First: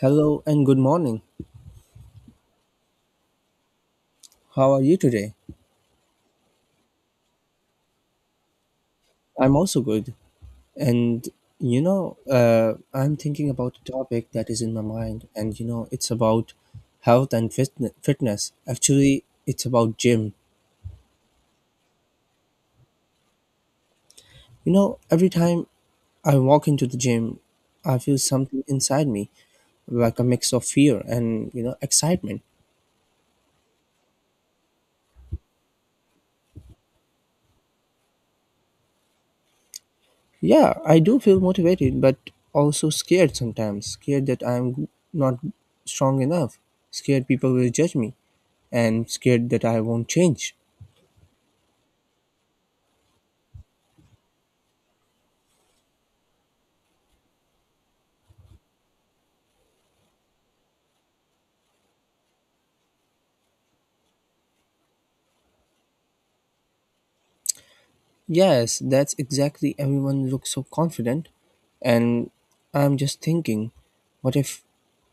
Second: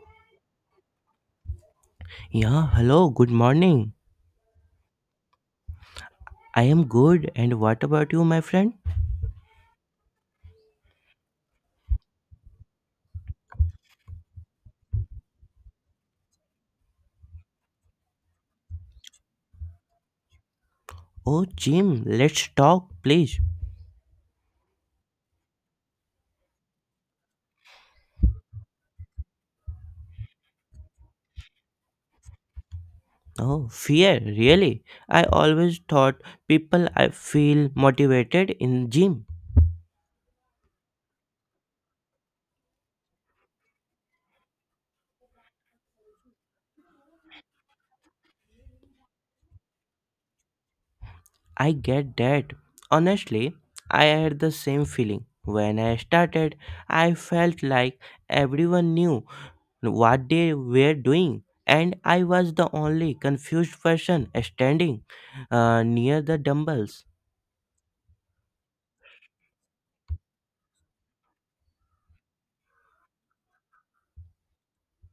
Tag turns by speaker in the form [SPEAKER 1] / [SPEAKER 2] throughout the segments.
[SPEAKER 1] Hello and good morning.
[SPEAKER 2] Yeah, hello, good morning.
[SPEAKER 1] How are you today?
[SPEAKER 2] I am good, and what about you, my friend?
[SPEAKER 1] I'm also good. And I'm thinking about a topic that is in my mind, and it's about health and fitness. Actually, it's about gym.
[SPEAKER 2] Oh, Jim, let's talk, please.
[SPEAKER 1] You know, every time I walk into the gym, I feel something inside me, like a mix of fear and excitement.
[SPEAKER 2] Oh, fear, really? I always thought people I feel motivated in gym.
[SPEAKER 1] Yeah, I do feel motivated, but also scared sometimes. Scared that I'm not strong enough. Scared people will judge me. And scared that I won't change.
[SPEAKER 2] I get that. Honestly, I had the same feeling. When I started, I felt like everyone knew what they were doing, and I was the only confused person standing near the dumbbells.
[SPEAKER 1] Yes, that's exactly everyone looks so confident. And I'm just thinking, what if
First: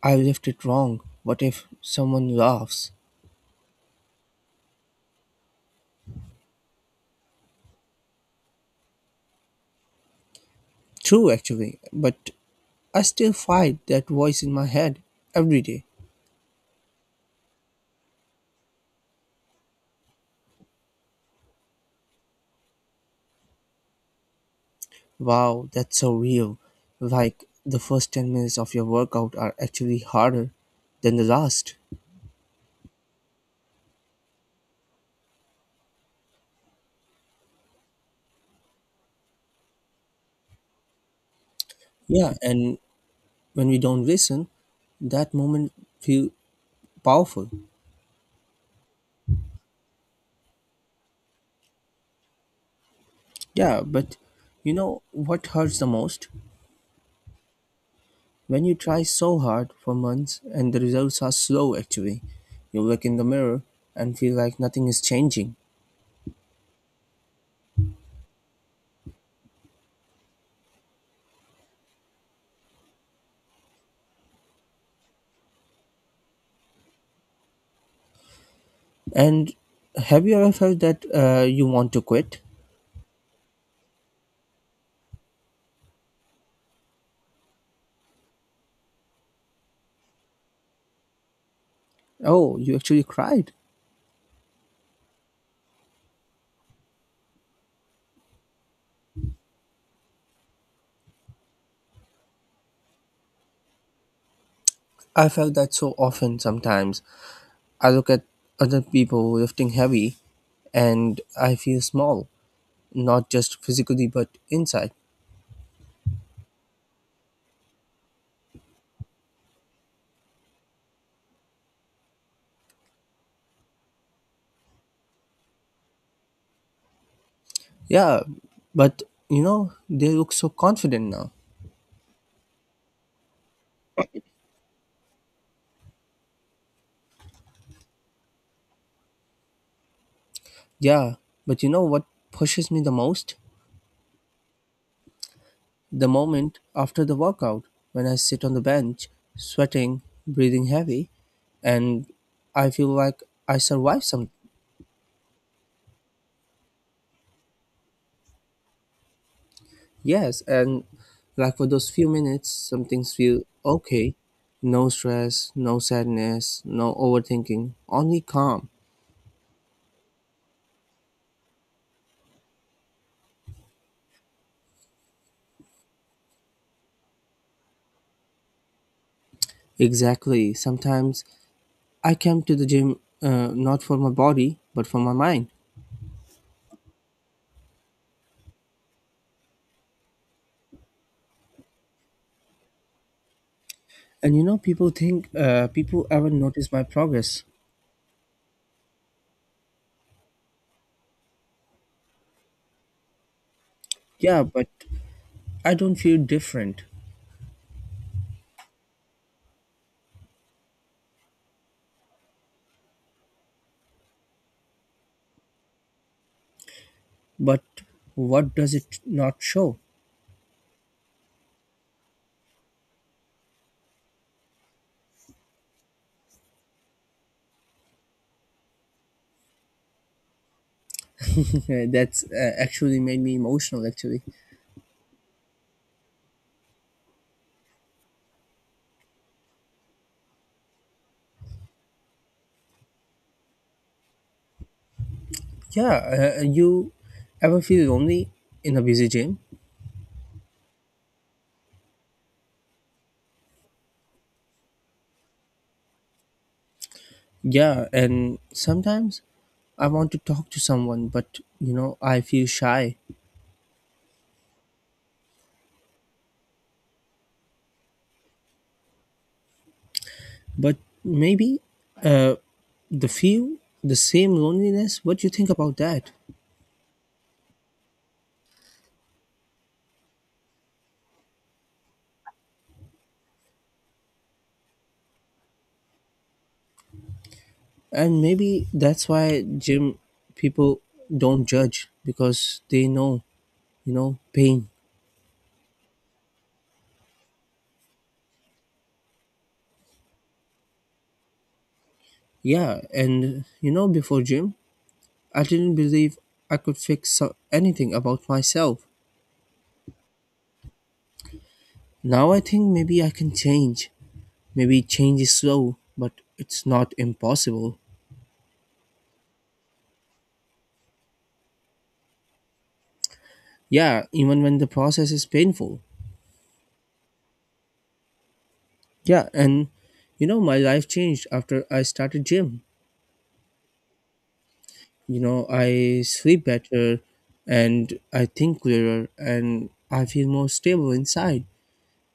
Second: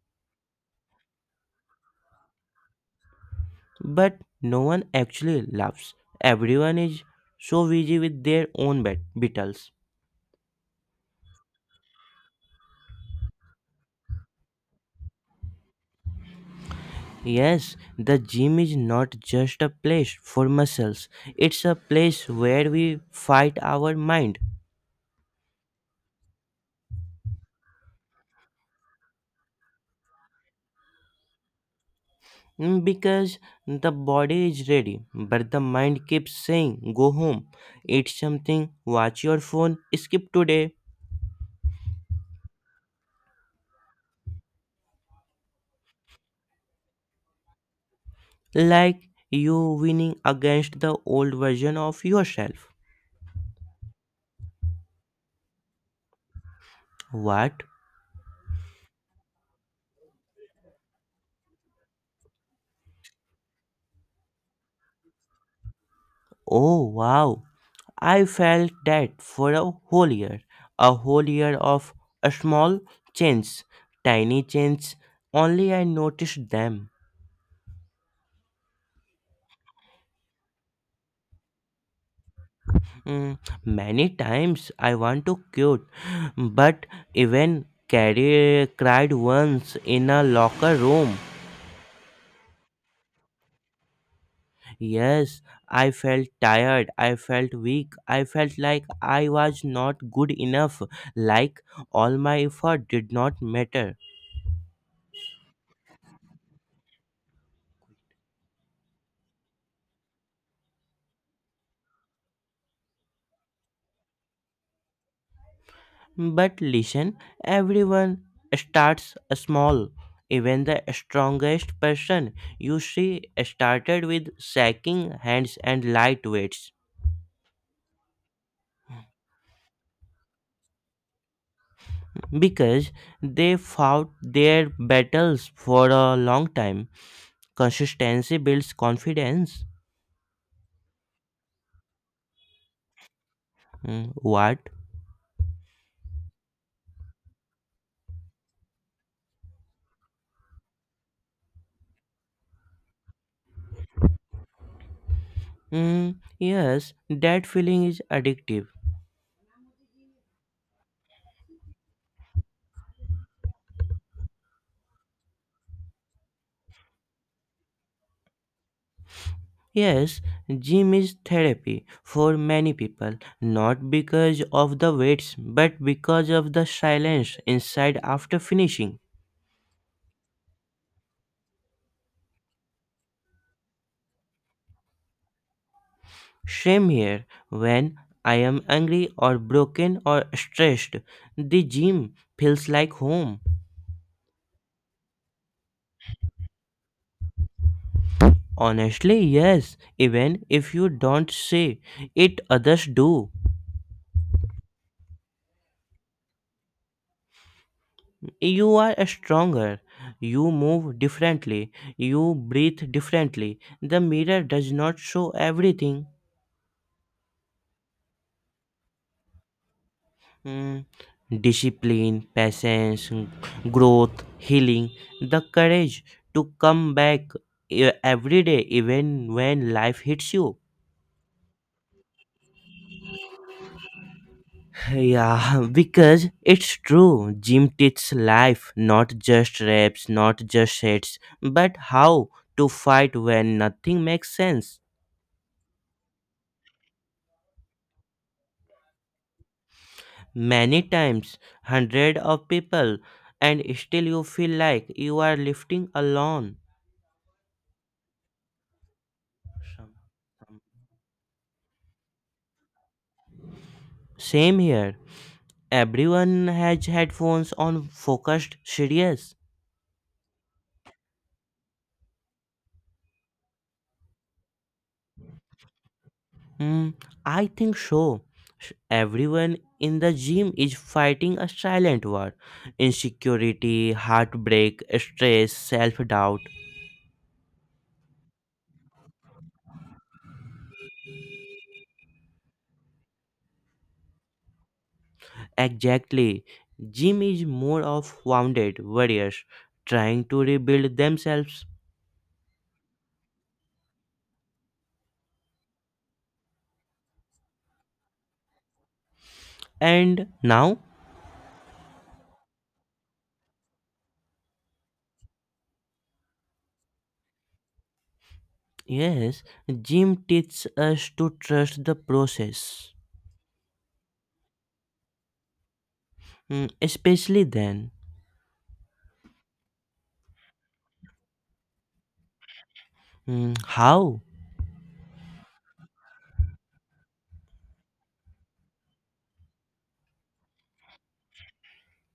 [SPEAKER 1] I left it wrong? What if someone laughs?
[SPEAKER 2] But no one actually laughs. Everyone is so busy with their own battles.
[SPEAKER 1] True, actually, but I still fight that voice in my head every day.
[SPEAKER 2] Yes, the gym is not just a place for muscles, it's a place where we fight our mind.
[SPEAKER 1] Wow, that's so real. Like the first 10 minutes of your workout are actually harder than the last.
[SPEAKER 2] Mm, because the body is ready, but the mind keeps saying, go home, eat something, watch your phone, skip today.
[SPEAKER 1] Yeah, and when we don't listen, that moment feel powerful.
[SPEAKER 2] Like you winning against the old version of yourself.
[SPEAKER 1] Yeah, but you know what hurts the most?
[SPEAKER 2] What?
[SPEAKER 1] When you try so hard for months and the results are slow actually. You look in the mirror and feel like nothing is changing.
[SPEAKER 2] Oh wow, I felt that for a whole year. A whole year of a small change, tiny change, only I noticed them.
[SPEAKER 1] And have you ever felt that you want to quit?
[SPEAKER 2] Mm, many times I want to cute, but even carry, cried once in a locker room.
[SPEAKER 1] Oh, you actually cried.
[SPEAKER 2] Yes, I felt tired, I felt weak, I felt like I was not good enough, like all my effort did not matter.
[SPEAKER 1] I felt that so often sometimes. I look at other people lifting heavy and I feel small, not just physically but inside.
[SPEAKER 2] But listen, everyone starts small. Even the strongest person you see started with shaking hands and light weights
[SPEAKER 1] Yeah, but you know, they look so confident now.
[SPEAKER 2] because they fought their battles for a long time. Consistency builds confidence.
[SPEAKER 1] Yeah, but you know what pushes me the most?
[SPEAKER 2] Mm, what?
[SPEAKER 1] The moment after the workout when I sit on the bench, sweating, breathing heavy, and I feel like I survived something.
[SPEAKER 2] Mm, yes, that feeling is addictive.
[SPEAKER 1] Yes, and like for those few minutes, some things feel okay. No stress, no sadness, no overthinking, only calm.
[SPEAKER 2] Yes, gym is therapy for many people, not because of the weights, but because of the silence inside after finishing.
[SPEAKER 1] Exactly. Sometimes I come to the gym not for my body, but for my mind.
[SPEAKER 2] Same here, when I am angry or broken or stressed, the gym feels like home.
[SPEAKER 1] And you know, people think people haven't noticed my progress.
[SPEAKER 2] Honestly, yes, even if you don't say it, others do.
[SPEAKER 1] Yeah, but I don't feel different.
[SPEAKER 2] You are stronger, you move differently, you breathe differently. The mirror does not show everything.
[SPEAKER 1] But what does it not show?
[SPEAKER 2] Mm, discipline, patience, growth, healing, the courage to come back every day, even when life hits you.
[SPEAKER 1] That's actually made me emotional, actually.
[SPEAKER 2] Yeah, because it's true. Gym teaches life, not just reps, not just sets, but how to fight when nothing makes sense.
[SPEAKER 1] Yeah, you ever feel lonely in a busy gym?
[SPEAKER 2] Many times, hundred of people, and still you feel like you are lifting alone.
[SPEAKER 1] Yeah, and sometimes I want to talk to someone, but I feel shy.
[SPEAKER 2] Same here. Everyone has headphones on focused serious.
[SPEAKER 1] But maybe uh, the feel the same loneliness. What do you think about that?
[SPEAKER 2] Hmm, I think so. Sh- everyone in the gym is fighting a silent war. Insecurity, heartbreak, stress, self doubt.
[SPEAKER 1] And maybe that's why gym people don't judge because they know, pain.
[SPEAKER 2] Exactly. Gym is more of wounded warriors trying to rebuild themselves.
[SPEAKER 1] Yeah, and you know, before gym, I didn't believe I could fix anything about myself.
[SPEAKER 2] And now,
[SPEAKER 1] Now I think maybe I can change. Maybe change is slow, but it's not impossible.
[SPEAKER 2] yes, gym teaches us to trust the process.
[SPEAKER 1] Yeah, even when the process is painful.
[SPEAKER 2] Hmm, especially then.
[SPEAKER 1] Yeah, and you know, my life changed after I started gym.
[SPEAKER 2] Hmm, how?
[SPEAKER 1] You know, I sleep better and I think clearer and I feel more stable inside.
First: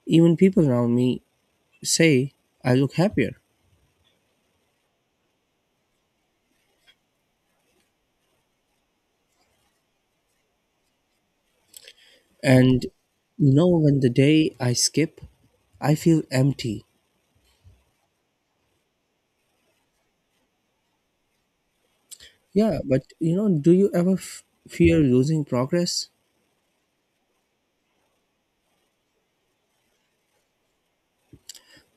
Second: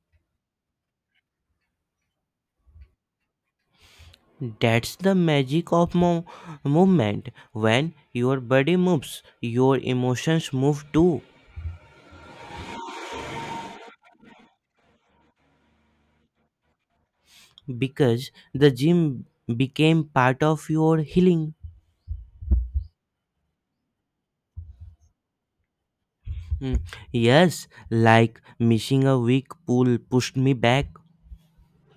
[SPEAKER 1] Even people around me say I look happier.
[SPEAKER 2] That's the magic of movement. When your body moves, your emotions move too.
[SPEAKER 1] And you know, when the day I skip, I feel empty.
[SPEAKER 2] Because the gym became part of your healing.
[SPEAKER 1] Yeah, but you know, do you ever fear losing progress?
[SPEAKER 2] Mm, yes, like missing a week pull pushed me back.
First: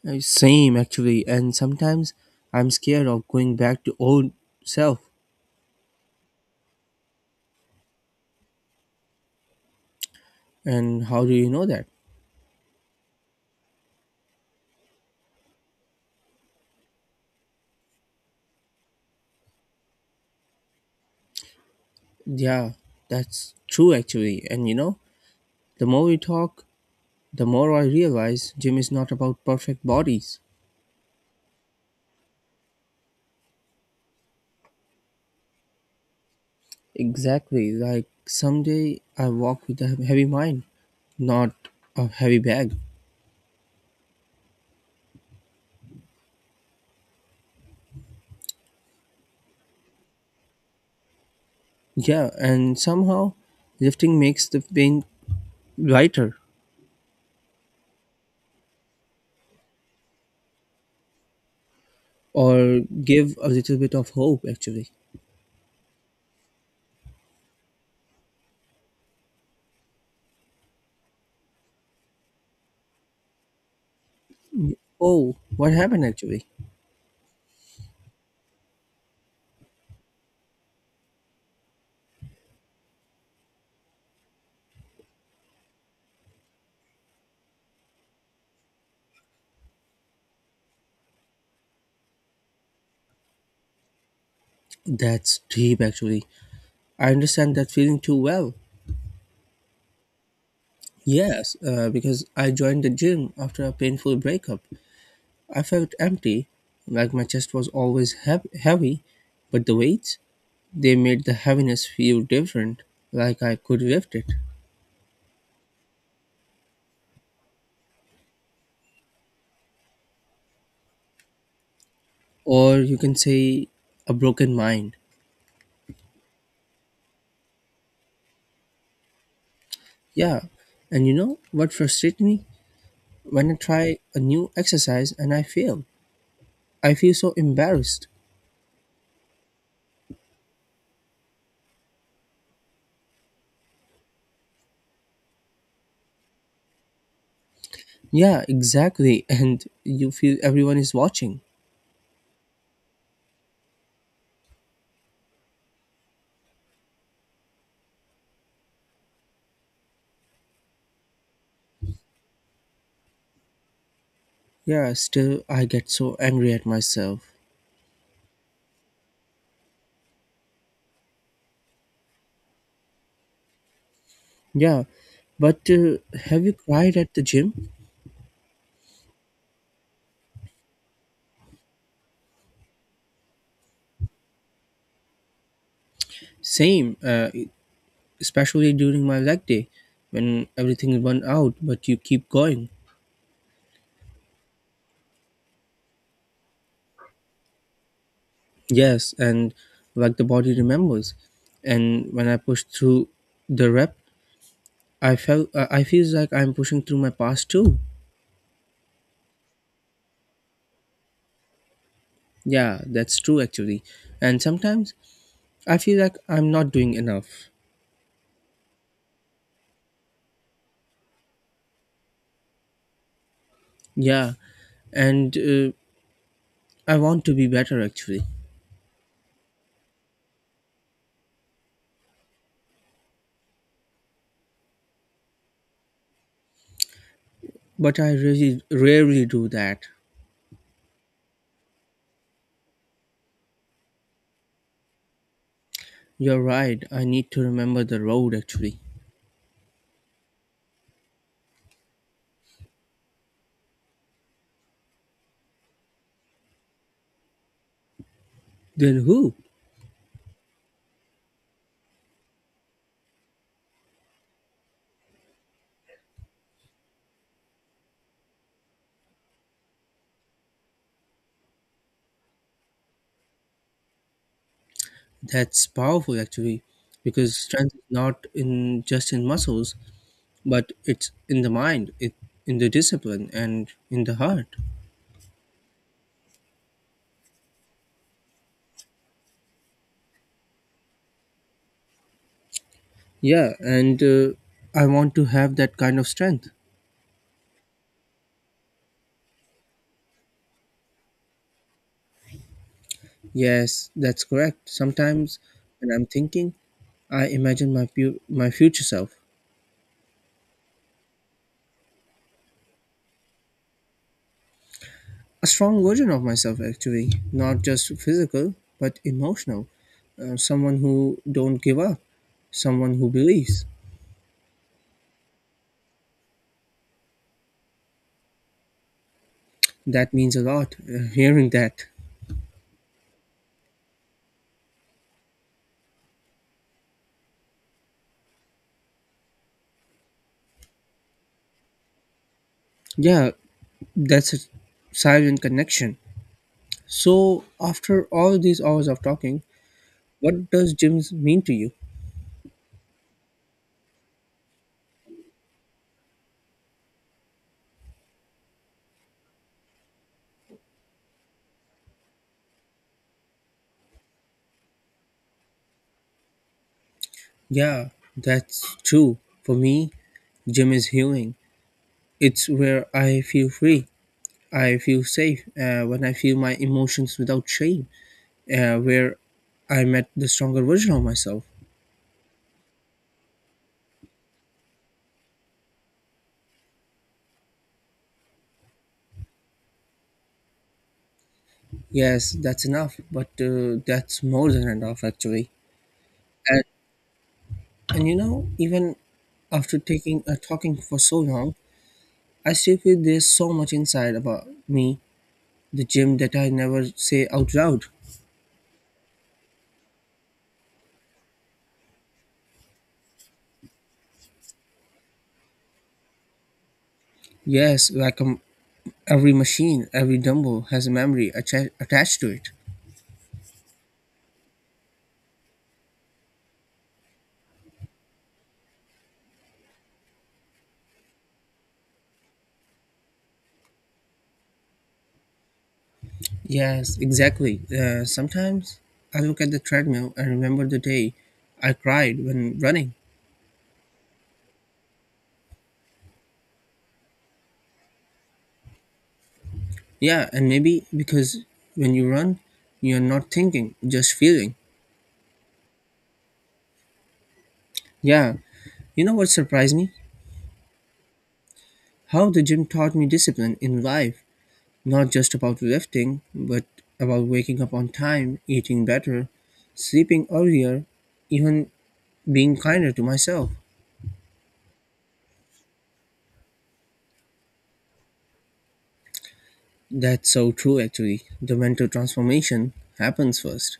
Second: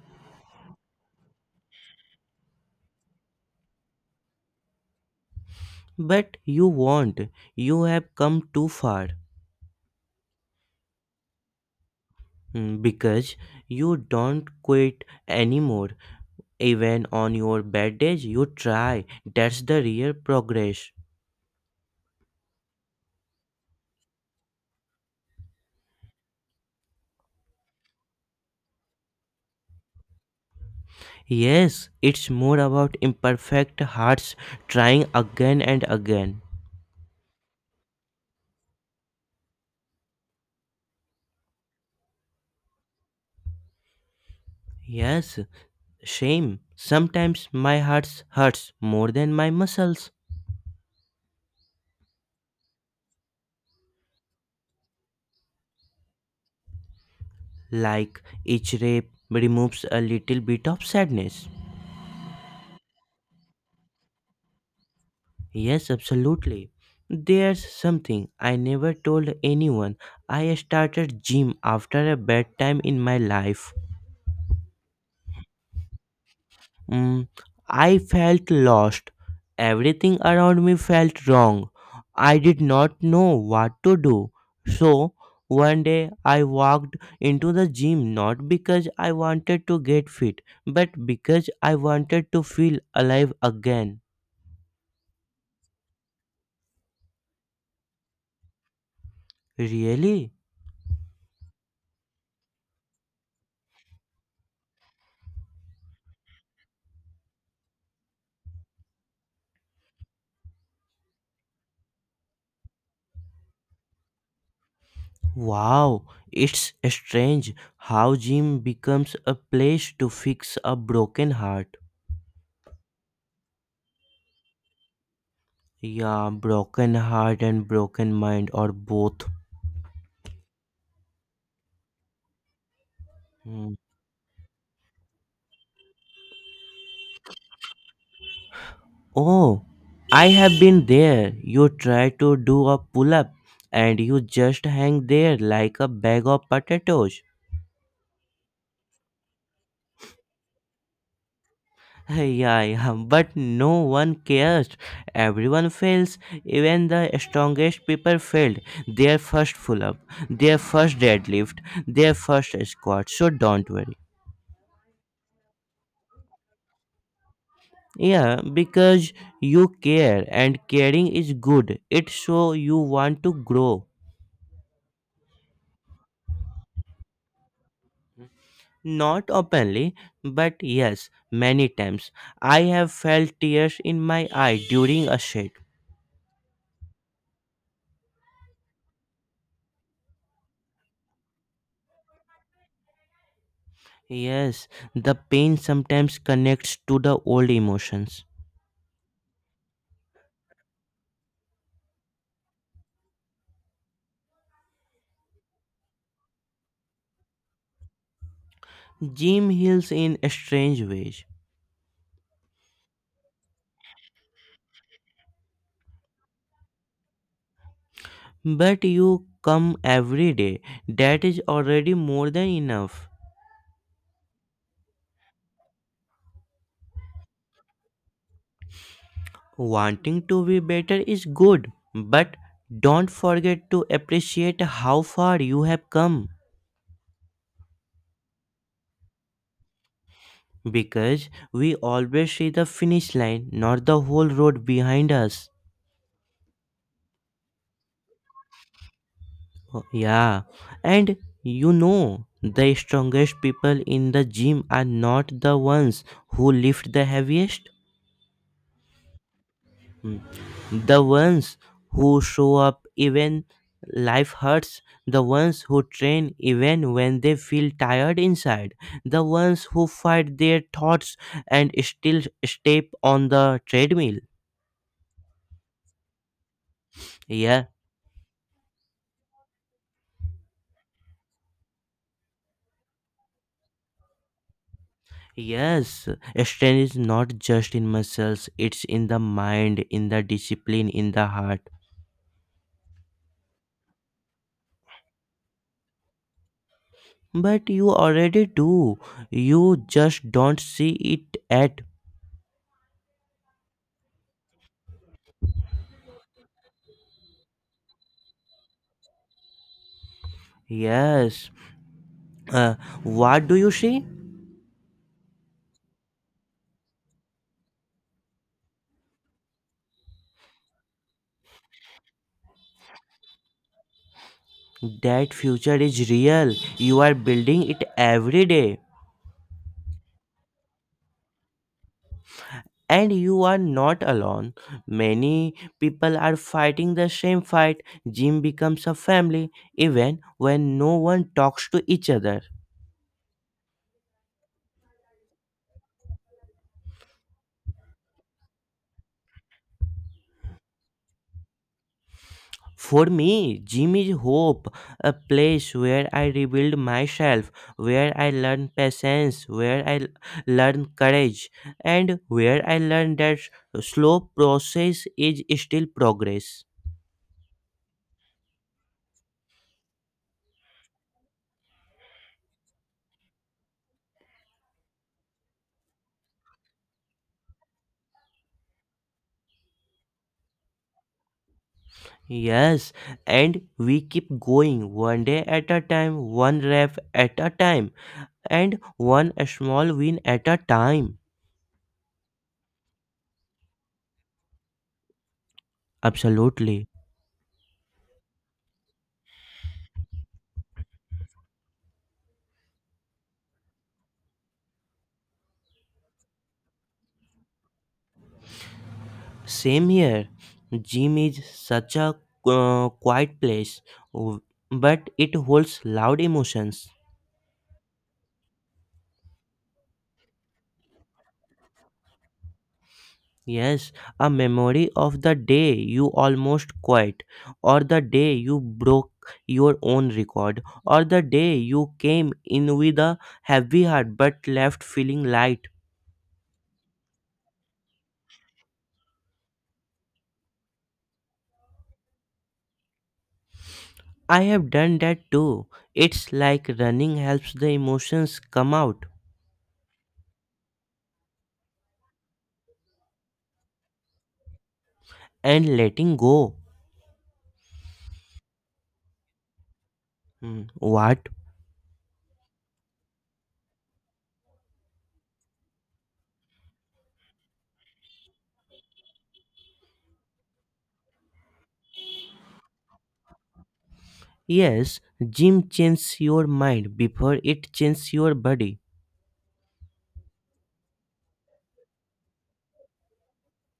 [SPEAKER 1] Same actually, and sometimes I'm scared of going back to old self.
[SPEAKER 2] But you won't. You have come too far.
[SPEAKER 1] And how do you know that?
[SPEAKER 2] Mm, because you don't quit anymore. Even on your bad days, you try. That's the real progress.
[SPEAKER 1] Yeah, that's true actually. And you know, the more we talk, the more I realize gym is not about perfect bodies.
[SPEAKER 2] Yes, it's more about imperfect hearts trying again and again.
[SPEAKER 1] Exactly, like someday I walk with a heavy mind, not a heavy bag.
[SPEAKER 2] Yes, shame. Sometimes my heart hurts more than my muscles.
[SPEAKER 1] Yeah, and somehow lifting makes the pain lighter
[SPEAKER 2] Like each rape removes a little bit of sadness.
[SPEAKER 1] or give a little bit of hope actually.
[SPEAKER 2] Yes, absolutely. There's something I never told anyone. I started gym after a bad time in my life.
[SPEAKER 1] Oh, what happened actually?
[SPEAKER 2] Mm, I felt lost. Everything around me felt wrong. I did not know what to do. So, one day I walked into the gym not because I wanted to get fit, but because I wanted to feel alive again.
[SPEAKER 1] That's deep, actually. I understand that feeling too well.
[SPEAKER 2] Really?
[SPEAKER 1] Yes, because I joined the gym after a painful breakup. I felt empty, like my chest was always heavy, but the weights, they made the heaviness feel different, like I could lift it.
[SPEAKER 2] Wow, it's strange how gym becomes a place to fix a broken heart.
[SPEAKER 1] Or you can say, a broken mind.
[SPEAKER 2] Yeah, broken heart and broken mind are both.
[SPEAKER 1] Yeah, and you know what frustrates me? When I
[SPEAKER 2] Mm.
[SPEAKER 1] try a new exercise and I fail, I feel so embarrassed.
[SPEAKER 2] Oh, I have been there. You try to do a pull up and you just hang there like a bag of potatoes.
[SPEAKER 1] Yeah, exactly, and you feel everyone is watching.
[SPEAKER 2] Yeah, yeah, but no one cares. Everyone fails. Even the strongest people failed their first pull up, their first deadlift, their first squat. So don't worry.
[SPEAKER 1] Yeah, still I get so angry at myself.
[SPEAKER 2] Yeah, because you care and caring is good. It shows you want to grow.
[SPEAKER 1] Yeah, but have you cried at the gym?
[SPEAKER 2] Not openly, but yes, many times. I have felt tears in my eye during a shade.
[SPEAKER 1] Same, especially during my leg day when everything run out, but you keep going.
[SPEAKER 2] Yes, the pain sometimes connects to the old emotions.
[SPEAKER 1] Yes, and like the body remembers. And when I push through the rep, I feel like I'm pushing through my past too.
[SPEAKER 2] Jim heals in strange ways.
[SPEAKER 1] Yeah, that's true actually. And sometimes I feel like I'm not doing enough.
[SPEAKER 2] But you come every day. That is already more than enough.
[SPEAKER 1] Yeah, and I want to be better actually.
[SPEAKER 2] Wanting to be better is good, but don't forget to appreciate how far you have come.
[SPEAKER 1] But I really rarely do that.
[SPEAKER 2] Because we always see the finish line, not the whole road behind us.
[SPEAKER 1] You're right, I need to remember the road actually.
[SPEAKER 2] Oh, yeah, and you know, the strongest people in the gym are not the ones who lift the heaviest,
[SPEAKER 1] Then who?
[SPEAKER 2] the ones who show up even life hurts, the ones who train even when they feel tired inside, the ones who fight their thoughts and still step on the treadmill.
[SPEAKER 1] That's powerful actually, because
[SPEAKER 2] Yeah,
[SPEAKER 1] strength is not in just in muscles, but it's in the mind, it in the discipline and in the heart.
[SPEAKER 2] yes, strength is not just in muscles, it's in the mind, in the discipline, in the heart.
[SPEAKER 1] Yeah, and I want to have that kind of strength.
[SPEAKER 2] But you already do, you just don't see it at.
[SPEAKER 1] Yes, that's correct. Sometimes when I'm thinking, I imagine my future self,
[SPEAKER 2] Yes, uh, what do you see?
[SPEAKER 1] a strong version of myself actually not just physical but emotional, someone who don't give up someone who believes
[SPEAKER 2] That future is real, you are building it every day.
[SPEAKER 1] that means a lot hearing that
[SPEAKER 2] And you are not alone. Many people are fighting the same fight. Gym becomes a family, even when no one talks to each other.
[SPEAKER 1] yeah that's a silent connection so after all these hours of talking what does gym mean to you
[SPEAKER 2] For me, gym is hope, a place where I rebuild myself, where I learn patience, where I learn courage, and where I learn that slow process is still progress.
[SPEAKER 1] yeah that's true for me gym is healing it's where I feel free I feel safe, when I feel my emotions without shame where I met the stronger version of myself.
[SPEAKER 2] Yes, and we keep going one day at a time, one rep at a time, and one small win at a time.
[SPEAKER 1] Yes, that's more than enough actually. And
[SPEAKER 2] Absolutely.
[SPEAKER 1] and you know, even after taking talking for so long, I still feel there's so much inside about me, the gym that I never say out loud.
[SPEAKER 2] Same here. Gym is such a quiet place, w- but it holds loud emotions.
[SPEAKER 1] Yes, like every machine, every dumbbell has a memory attached to it.
[SPEAKER 2] Yes, a memory of the day you almost quit, or the day you broke your own record, or the day you came in with a heavy heart but left feeling light.
[SPEAKER 1] Yes, exactly. Sometimes I look at the treadmill and remember the day I cried when running.
[SPEAKER 2] I have done that too. It's like running helps the emotions come out
[SPEAKER 1] Yeah, and maybe because when you run, you're not thinking, just feeling.
[SPEAKER 2] and letting go.
[SPEAKER 1] Yeah, you know what surprised me?
[SPEAKER 2] Hmm, what?
[SPEAKER 1] How the gym taught me discipline in life, not just about lifting, but about waking up on time, eating better, sleeping earlier, even being kinder to myself.
[SPEAKER 2] Yes, gym changes your mind before it changes your body.
[SPEAKER 1] That's so true, actually. The mental transformation happens first.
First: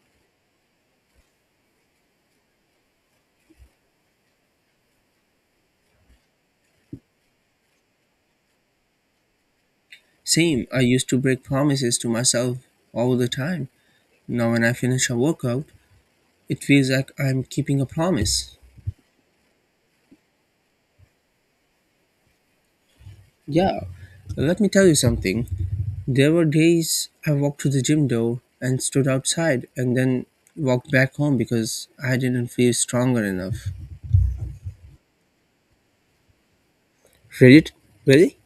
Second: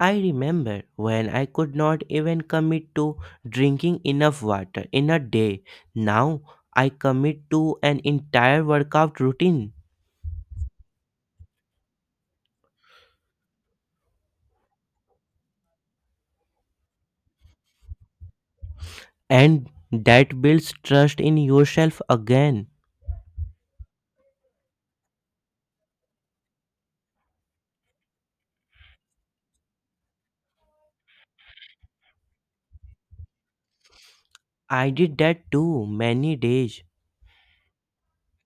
[SPEAKER 2] I remember when I could not even commit to drinking enough water in a day. Now I commit to an entire workout routine,
[SPEAKER 1] Same, I used to break promises to myself all the time. Now, when I finish a workout, it feels like I'm keeping a promise.
[SPEAKER 2] and that builds trust in yourself again.
[SPEAKER 1] Yeah, let me tell you something. There were days I walked to the gym door and stood outside and then walked back home because I didn't feel stronger enough.
[SPEAKER 2] I did that too many days.
[SPEAKER 1] Reddit? Really?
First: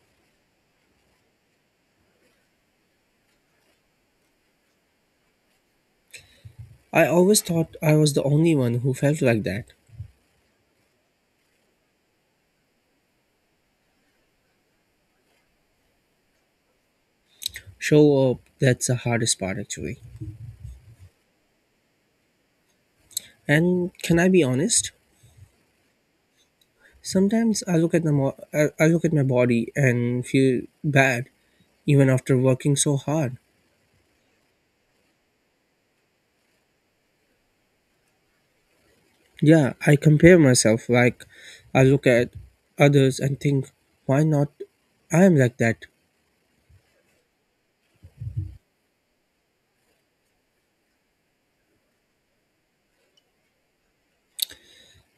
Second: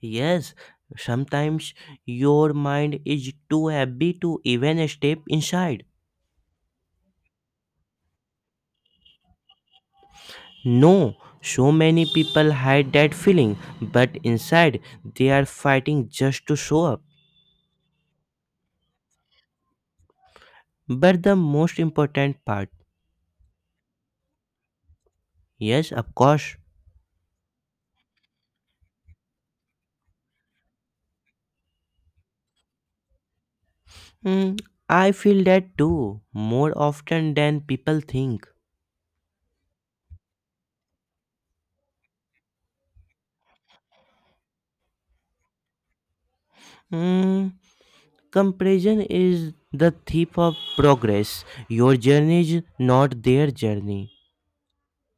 [SPEAKER 2] Yes, sometimes your mind is too heavy to even step inside.
[SPEAKER 1] I always thought I was the only one who felt like that.
[SPEAKER 2] No, so many people hide that feeling, but inside they are fighting just to show up.
[SPEAKER 1] Show up, that's the hardest part actually.
[SPEAKER 2] But the most important part,
[SPEAKER 1] And can I be honest?
[SPEAKER 2] yes, of course.
[SPEAKER 1] Sometimes I look at the I look at my body and feel bad even after working so hard.
[SPEAKER 2] Hmm, I feel that too, more often than people think.
[SPEAKER 1] Yeah, I compare myself. Like, I look at others and think, why not? I am like that.
[SPEAKER 2] Hmm, comparison is the thief of progress. Your journey is not their journey.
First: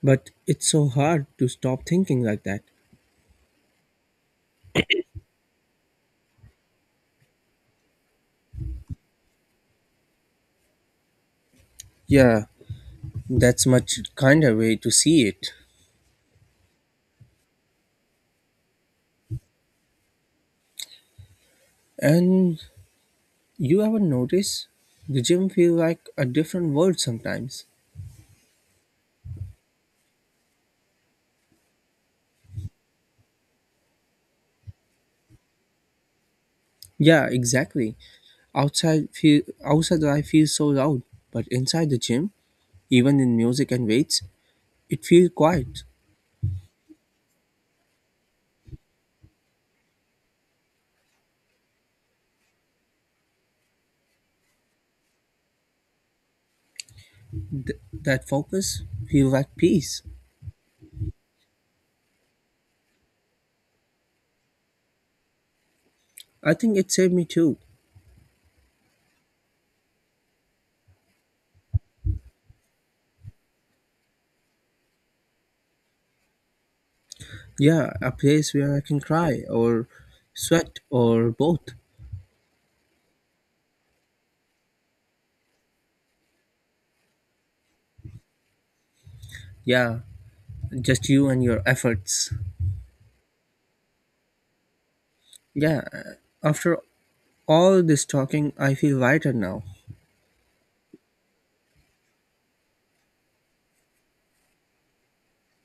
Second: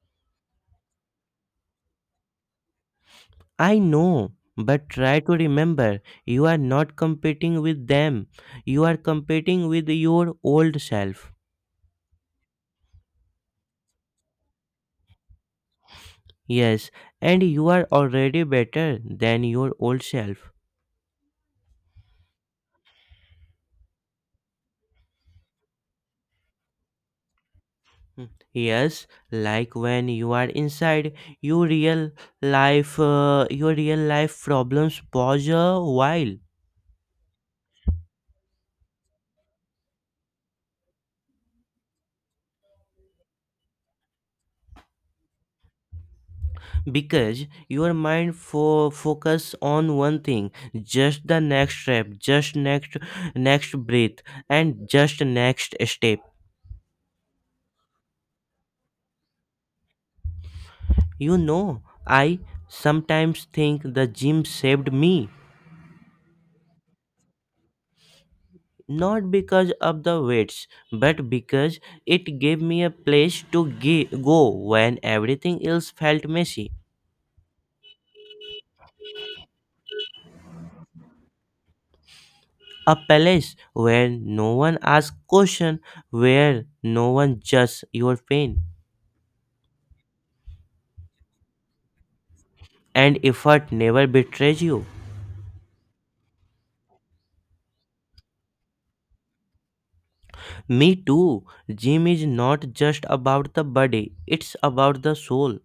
[SPEAKER 1] But it's so hard to stop thinking like that.
[SPEAKER 2] I know, but try to remember you are not competing with them, you are competing with your old self.
[SPEAKER 1] Yeah, that's much kinder way to see it.
[SPEAKER 2] Yes, and you are already better than your old self.
[SPEAKER 1] And you ever notice the gym feel like a different world sometimes?
[SPEAKER 2] Hmm. Yes, like when you are inside your real your real life problems pause a while
[SPEAKER 1] Yeah, exactly. Outside life feels so loud, but inside the gym, even in music and weights, it feels quiet.
[SPEAKER 2] because your mind focus on one thing, just the next step, just next breath, and just next step.
[SPEAKER 1] That focus feel like peace.
[SPEAKER 2] You know, I sometimes think the gym saved me
[SPEAKER 1] I think it saved me too.
[SPEAKER 2] not because of the weights but because it gave me a place to go when everything else felt messy,
[SPEAKER 1] Yeah, a place where I can cry or sweat or both.
[SPEAKER 2] a place where no one asks question, where no one judges your pain,
[SPEAKER 1] Yeah, just you and your efforts.
[SPEAKER 2] and effort never betrays you.
[SPEAKER 1] Yeah, after all this talking, I feel lighter now.
[SPEAKER 2] Me too. Gym is not just about the body, it's about the soul.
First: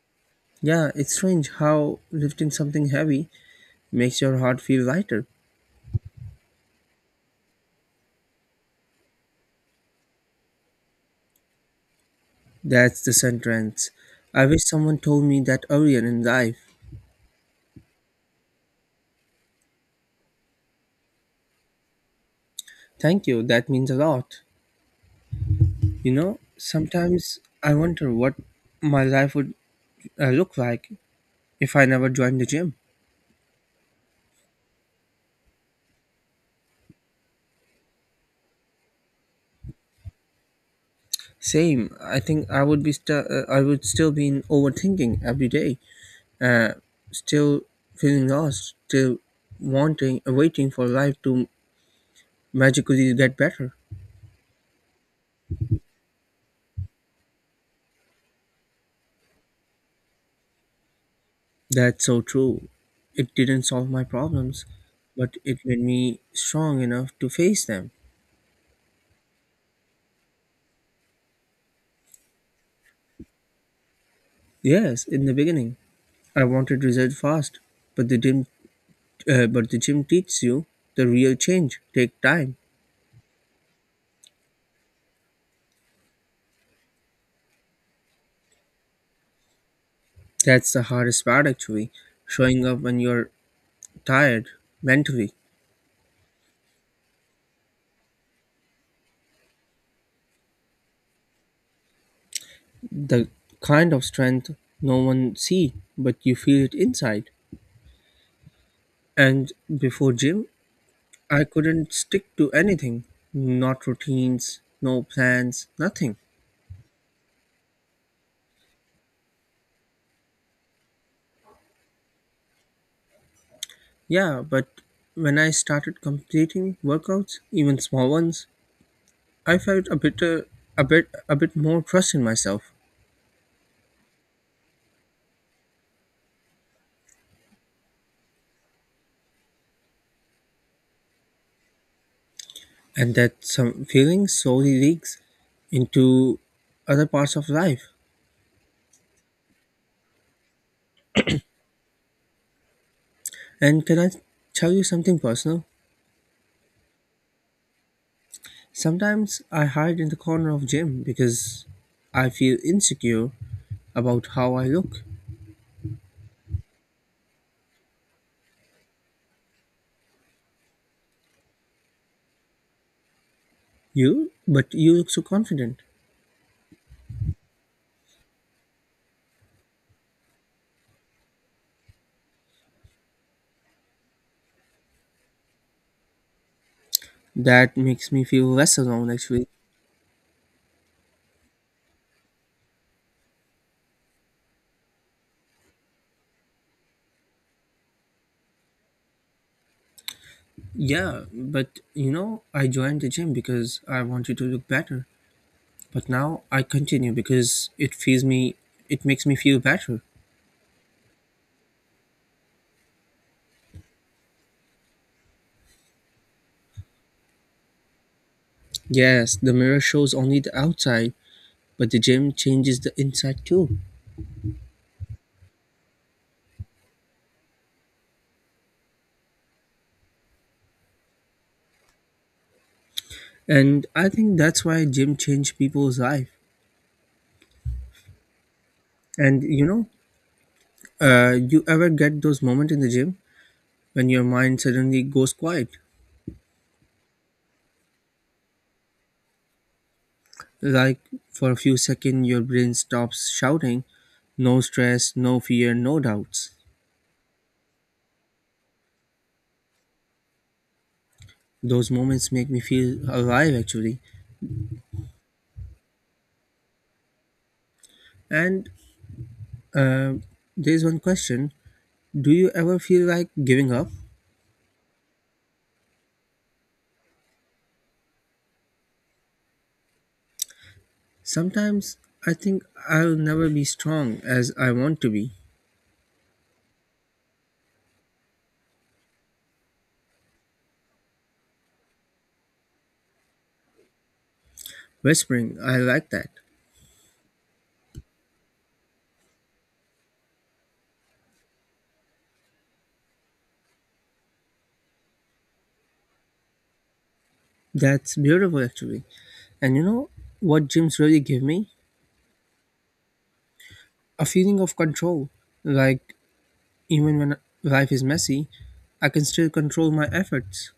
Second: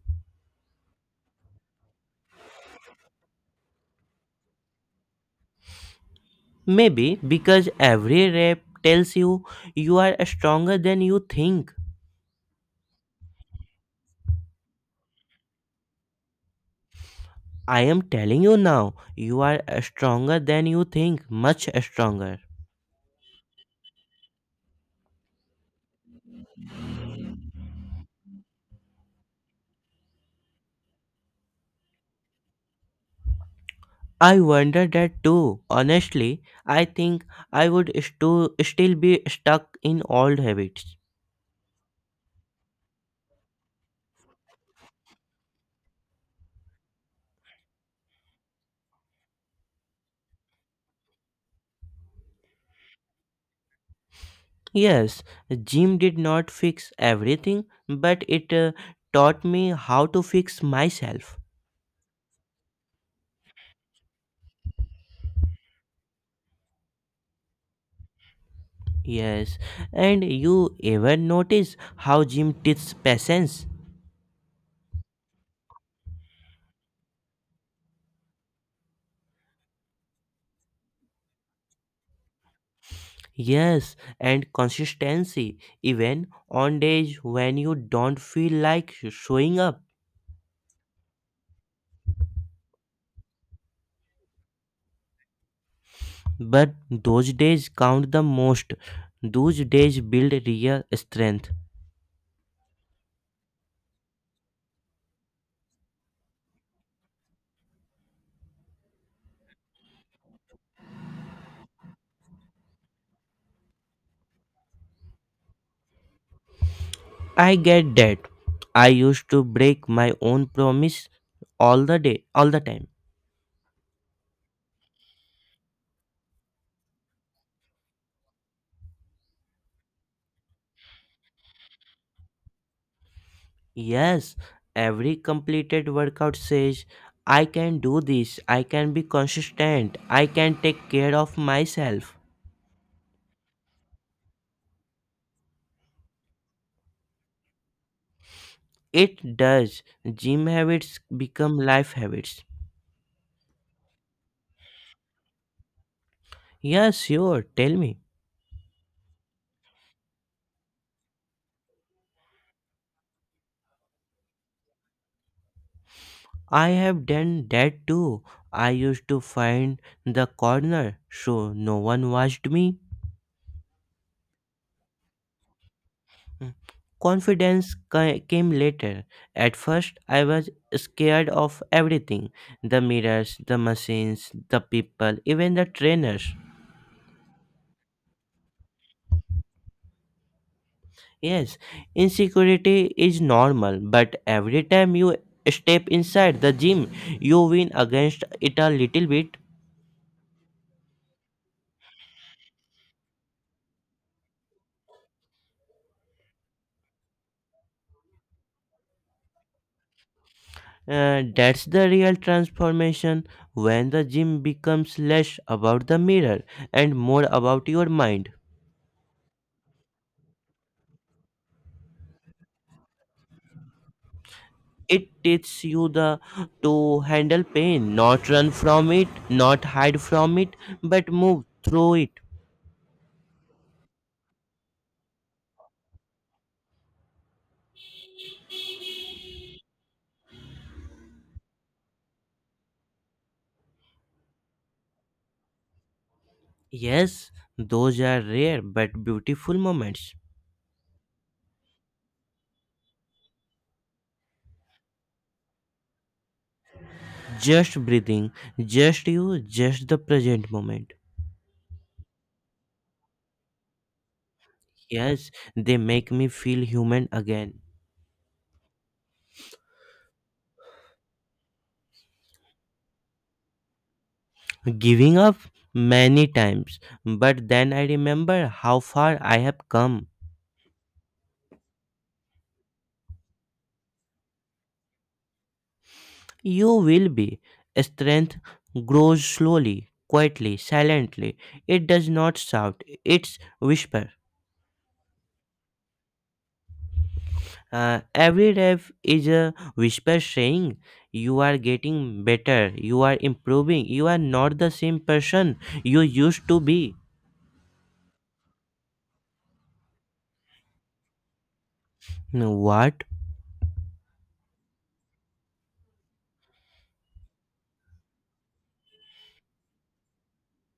[SPEAKER 1] Yeah, it's strange how lifting something heavy makes your heart feel lighter.
[SPEAKER 2] Maybe because every rep tells you you are stronger than you think.
[SPEAKER 1] That's the sentence. I wish someone told me that earlier in life.
[SPEAKER 2] I am telling you now, you are stronger than you think, much stronger.
[SPEAKER 1] Thank you, that means a lot. You know, sometimes I wonder what my life would look like if I never joined the gym.
[SPEAKER 2] I wonder that too. Honestly, I think I would still be stuck in old habits.
[SPEAKER 1] Same. I think I would be I would still be in overthinking every day. Uh, Still feeling lost. Still wanting, waiting for life to magically get better.
[SPEAKER 2] Yes, gym did not fix everything, but it taught me how to fix myself.
[SPEAKER 1] That's so true. It didn't solve my problems, but it made me strong enough to face them.
[SPEAKER 2] Yes, and you ever notice how gym teaches patience?
[SPEAKER 1] Yes, in the beginning, I wanted results fast, but the gym teaches you the real change take time.
[SPEAKER 2] Yes, and consistency, even on days when you don't feel like showing up.
[SPEAKER 1] That's the hardest part, actually, showing up when you're tired mentally.
[SPEAKER 2] But those days count the most. Those days build real strength.
[SPEAKER 1] The kind of strength no one see but you feel it inside and before gym I couldn't stick to anything not routines no plans nothing
[SPEAKER 2] I get that. I used to break my own promise all the day, all the time.
[SPEAKER 1] yeah but when I started completing workouts even small ones I felt a bit more trust in myself
[SPEAKER 2] Yes, every completed workout says, I can do this, I can be consistent, I can take care of myself.
[SPEAKER 1] and that some feeling slowly leaks into other parts of life
[SPEAKER 2] It does. Gym habits become life habits.
[SPEAKER 1] and can I tell you something personal.
[SPEAKER 2] Yeah, sure. Tell me.
[SPEAKER 1] Sometimes I hide in the corner of gym because I feel insecure about how I look.
[SPEAKER 2] I have done that too. I used to find the corner so no one watched me.
[SPEAKER 1] You? But you look so confident.
[SPEAKER 2] Confidence came later. At first, I was scared of everything, the mirrors, the machines, the people, even the trainers.
[SPEAKER 1] That makes me feel less alone actually.
[SPEAKER 2] Yes, insecurity is normal, but every time you step inside the gym, you win against it a little bit.
[SPEAKER 1] Yeah, but you know, I joined the gym because I wanted to look better. But now I continue because it makes me feel better.
[SPEAKER 2] That's the real transformation, when the gym becomes less about the mirror and more about your mind.
[SPEAKER 1] Yes, the mirror shows only the outside, but the gym changes the inside too.
[SPEAKER 2] It teaches you the to handle pain, not run from it, not hide from it, but move through it.
[SPEAKER 1] And I think that's why gym changed people's life. And you ever get those moments in the gym when your mind suddenly goes quiet?
[SPEAKER 2] Yes, those are rare but beautiful moments.
[SPEAKER 1] Like for a few seconds, your brain stops shouting, no stress, no fear, no doubts.
[SPEAKER 2] Just breathing, just you, just the present moment.
[SPEAKER 1] Those moments make me feel alive actually.
[SPEAKER 2] Yes, they make me feel human again.
[SPEAKER 1] And uh, there's one question. Do you ever feel like giving up?
[SPEAKER 2] Giving up many times, but then I remember how far I have come.
[SPEAKER 1] Sometimes I think I'll never be strong as I want to be.
[SPEAKER 2] You will be. Strength grows slowly, quietly, silently. It does not shout, it's whisper.
[SPEAKER 1] Whispering, I like that.
[SPEAKER 2] Every rep is a whisper saying, you are getting better, you are improving, you are not the same person you used to be.
[SPEAKER 1] That's beautiful actually. And you know what gyms really give me?
[SPEAKER 2] What?
[SPEAKER 1] A feeling of control. Like, even when life is messy, I can still control my efforts.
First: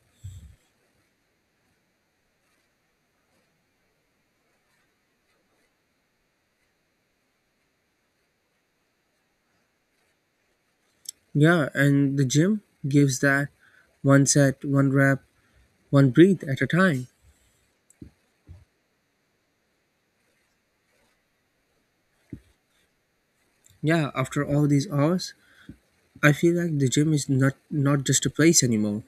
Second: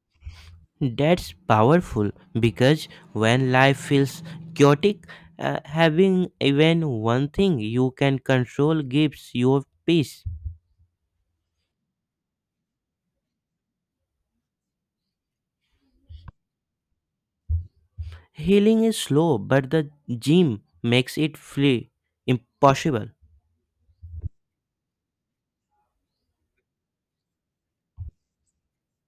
[SPEAKER 2] That's powerful because when life feels chaotic, having even one thing you can control gives you peace.
[SPEAKER 1] Yeah, and the gym gives that one set, one rep, one breathe at a time.
[SPEAKER 2] Healing is slow, but the gym makes it free, impossible.
[SPEAKER 1] Yeah, after all these hours, I feel like the gym is not just a place anymore.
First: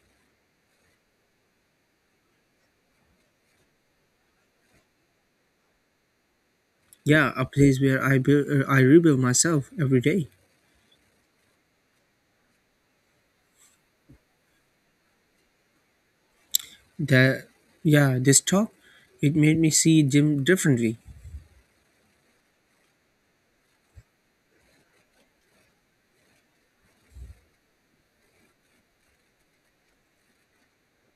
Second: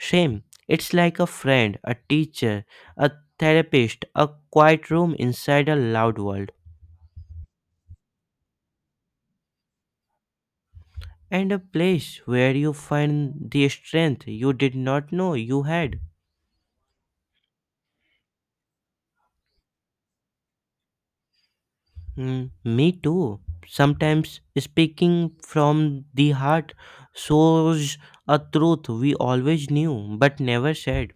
[SPEAKER 2] Same, it's like a friend, a teacher, a therapist, a quiet room inside a loud world,
[SPEAKER 1] Yeah, a place where I rebuild myself every day.
[SPEAKER 2] and a place where you find the strength you did not know you had.
[SPEAKER 1] That, yeah, this talk, it made me see gym differently.
[SPEAKER 2] Mm, me too. Sometimes speaking from the heart shows a truth we always knew but never said.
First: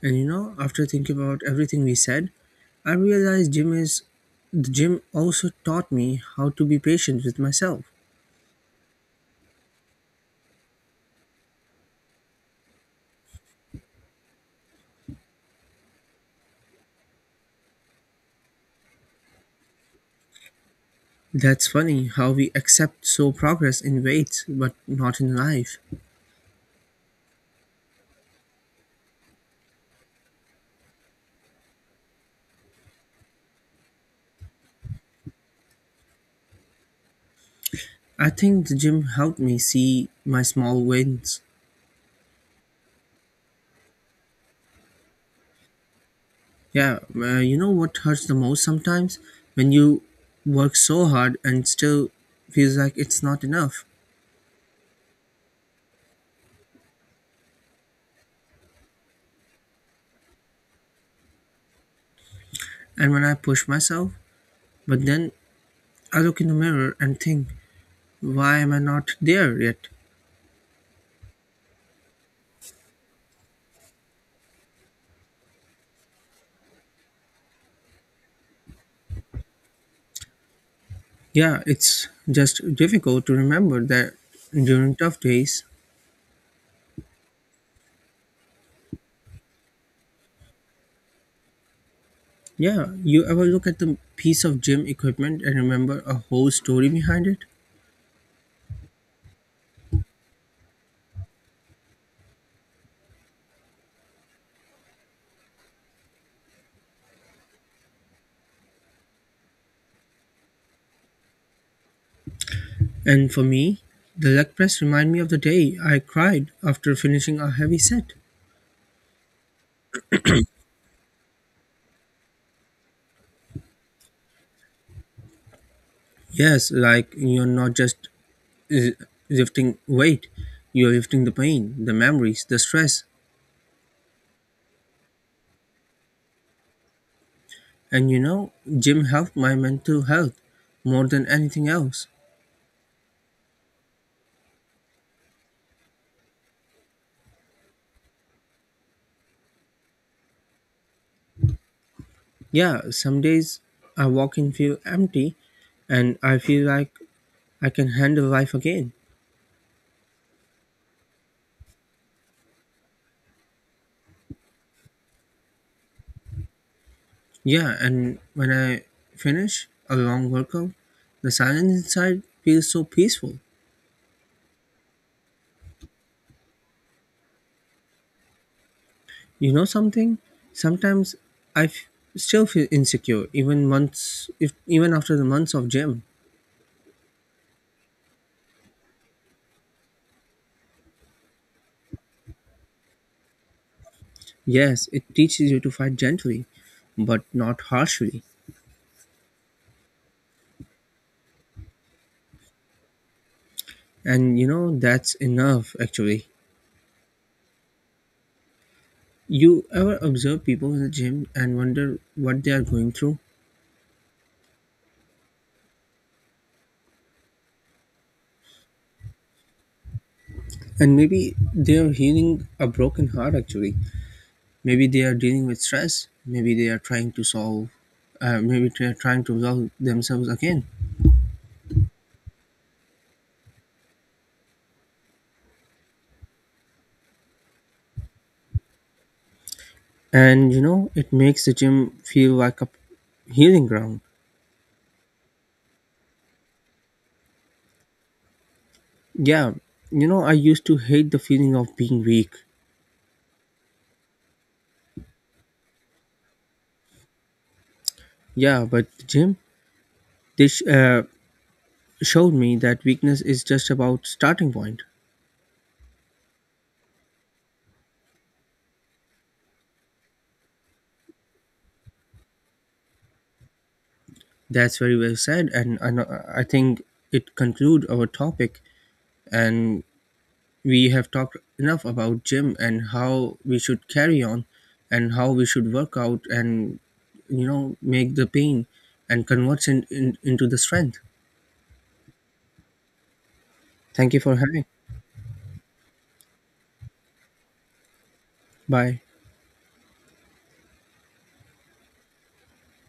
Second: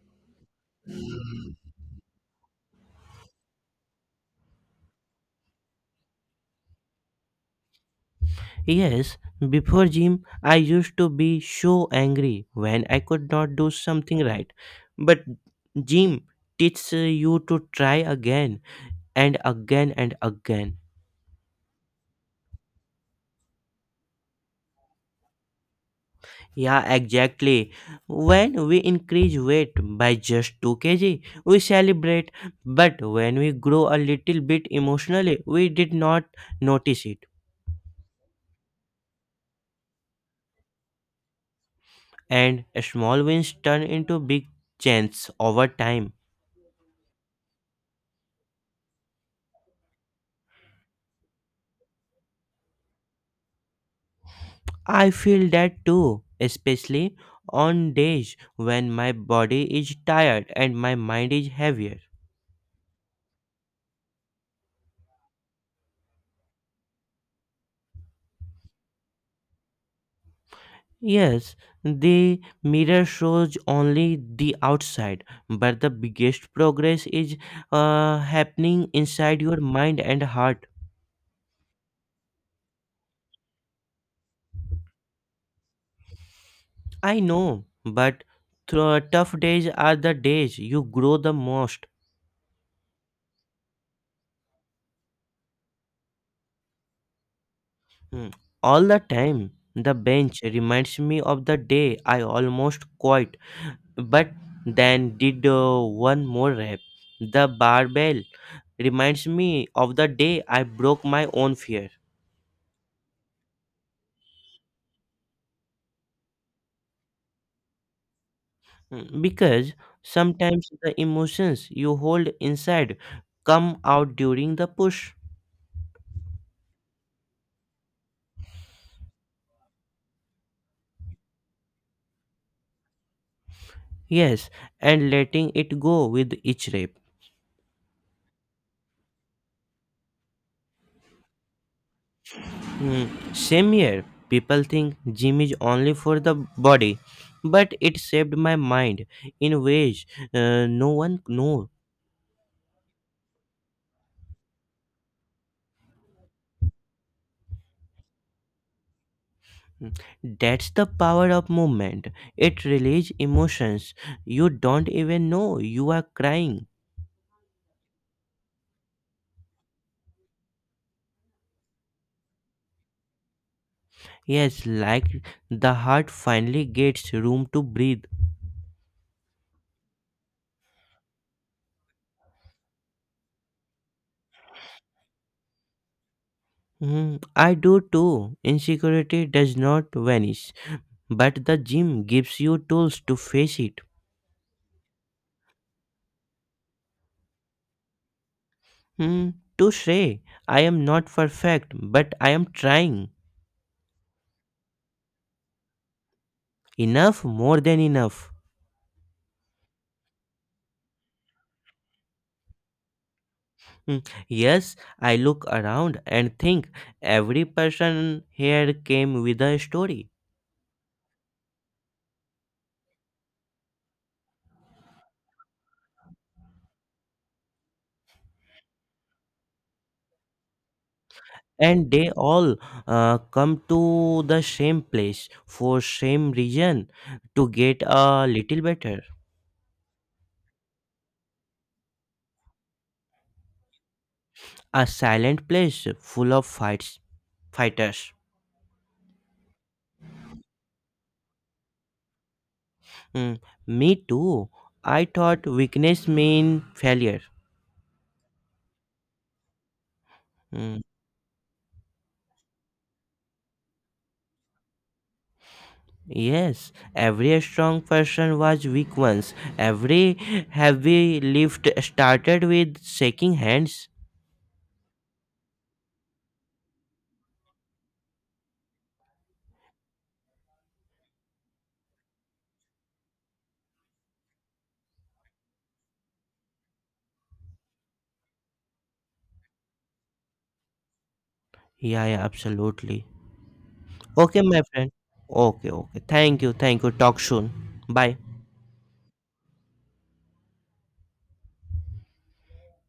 [SPEAKER 1] And you know, after thinking about everything we said, I realized gym is the gym also taught me how to be patient with myself.
[SPEAKER 2] Yes, before gym, I used to be so angry when I could not do something right. But gym teaches you to try again and again and again.
[SPEAKER 1] That's funny how we accept so progress in weights but not in life.
[SPEAKER 2] Yeah, exactly. When we increase weight by just 2 kg, we celebrate, but when we grow a little bit emotionally, we did not notice it.
[SPEAKER 1] I think the gym helped me see my small wins.
[SPEAKER 2] And small wins turn into big changes over time.
[SPEAKER 1] Yeah, you know what hurts the most sometimes when you work so hard and still feels like it's not enough.
[SPEAKER 2] I feel that too, especially on days when my body is tired and my mind is heavier.
[SPEAKER 1] And when I push myself, but then I look in the mirror and think, why am I not there yet?
[SPEAKER 2] Yes, the mirror shows only the outside, but the biggest progress is happening inside your mind and heart.
[SPEAKER 1] Yeah, it's just difficult to remember that during tough days.
[SPEAKER 2] I know, but tough days are the days you grow the most.
[SPEAKER 1] Yeah, you ever look at the piece of gym equipment and remember a whole story behind it?
[SPEAKER 2] Hmm. All the time, the bench reminds me of the day I almost quit, but then did one more rep. The barbell reminds me of the day I broke my own fear.
[SPEAKER 1] And for me, the leg press remind me of the day I cried after finishing a heavy set.
[SPEAKER 2] Mm, because sometimes the emotions you hold inside come out during the push.
[SPEAKER 1] Yes, like you're not just uh, lifting weight, you're lifting the pain, the memories, the stress.
[SPEAKER 2] Yes, and letting it go with each rep.
[SPEAKER 1] And you know, gym helped my mental health more than anything else.
[SPEAKER 2] Mm, same here, people think gym is only for the body, but it shaped my mind in ways, no one knows.
[SPEAKER 1] Yeah, some days I walk in feel empty and I feel like I can handle life again.
[SPEAKER 2] Mm, that's the power of movement. It releases emotions you don't even know you are crying.
[SPEAKER 1] Yeah, and when I finish a long workout, the silence inside feels so peaceful.
[SPEAKER 2] Yes, like the heart finally gets room to breathe.
[SPEAKER 1] You know something? Sometimes I f- still feel insecure even months if even after the months of gym.
[SPEAKER 2] Hmm, I do too. Insecurity does not vanish, but the gym gives you tools to face it.
[SPEAKER 1] Yes, it teaches you to fight gently, but not harshly.
[SPEAKER 2] Hmm, to say, I am not perfect, but I am trying.
[SPEAKER 1] And you know that's enough actually.
[SPEAKER 2] Enough, more than enough.
[SPEAKER 1] You ever observe people in the gym and wonder what they are going through?
[SPEAKER 2] Hmm, yes, I look around and think every person here came with a story.
[SPEAKER 1] And maybe they are healing a broken heart actually. Maybe they are dealing with stress. Maybe they are trying to maybe they are trying to resolve themselves again.
[SPEAKER 2] And they all come to the same place for same reason to get a little better.
[SPEAKER 1] And you know, it makes the gym feel like a healing ground.
[SPEAKER 2] A silent place full of fights, fighters.
[SPEAKER 1] Yeah, you know, I used to hate the feeling of being weak.
[SPEAKER 2] Mm, me too. I thought weakness mean failure.
[SPEAKER 1] Yeah, but the gym, they sh-
[SPEAKER 2] Mm,
[SPEAKER 1] uh, showed me that weakness is just about starting point.
[SPEAKER 2] yes, every strong person was weak once. Every heavy lift started with shaking hands.
[SPEAKER 1] That's very well said, and I know- I think it concludes our topic. And we have talked enough about gym and how we should carry on, and how we should work out and you know make the pain and converts into the strength.
[SPEAKER 2] Yeah, yeah, absolutely.
[SPEAKER 1] Thank you for
[SPEAKER 2] Okay, my
[SPEAKER 1] having.
[SPEAKER 2] friend. Okay, okay. Thank you, thank you. Talk soon. Bye.
[SPEAKER 1] Bye.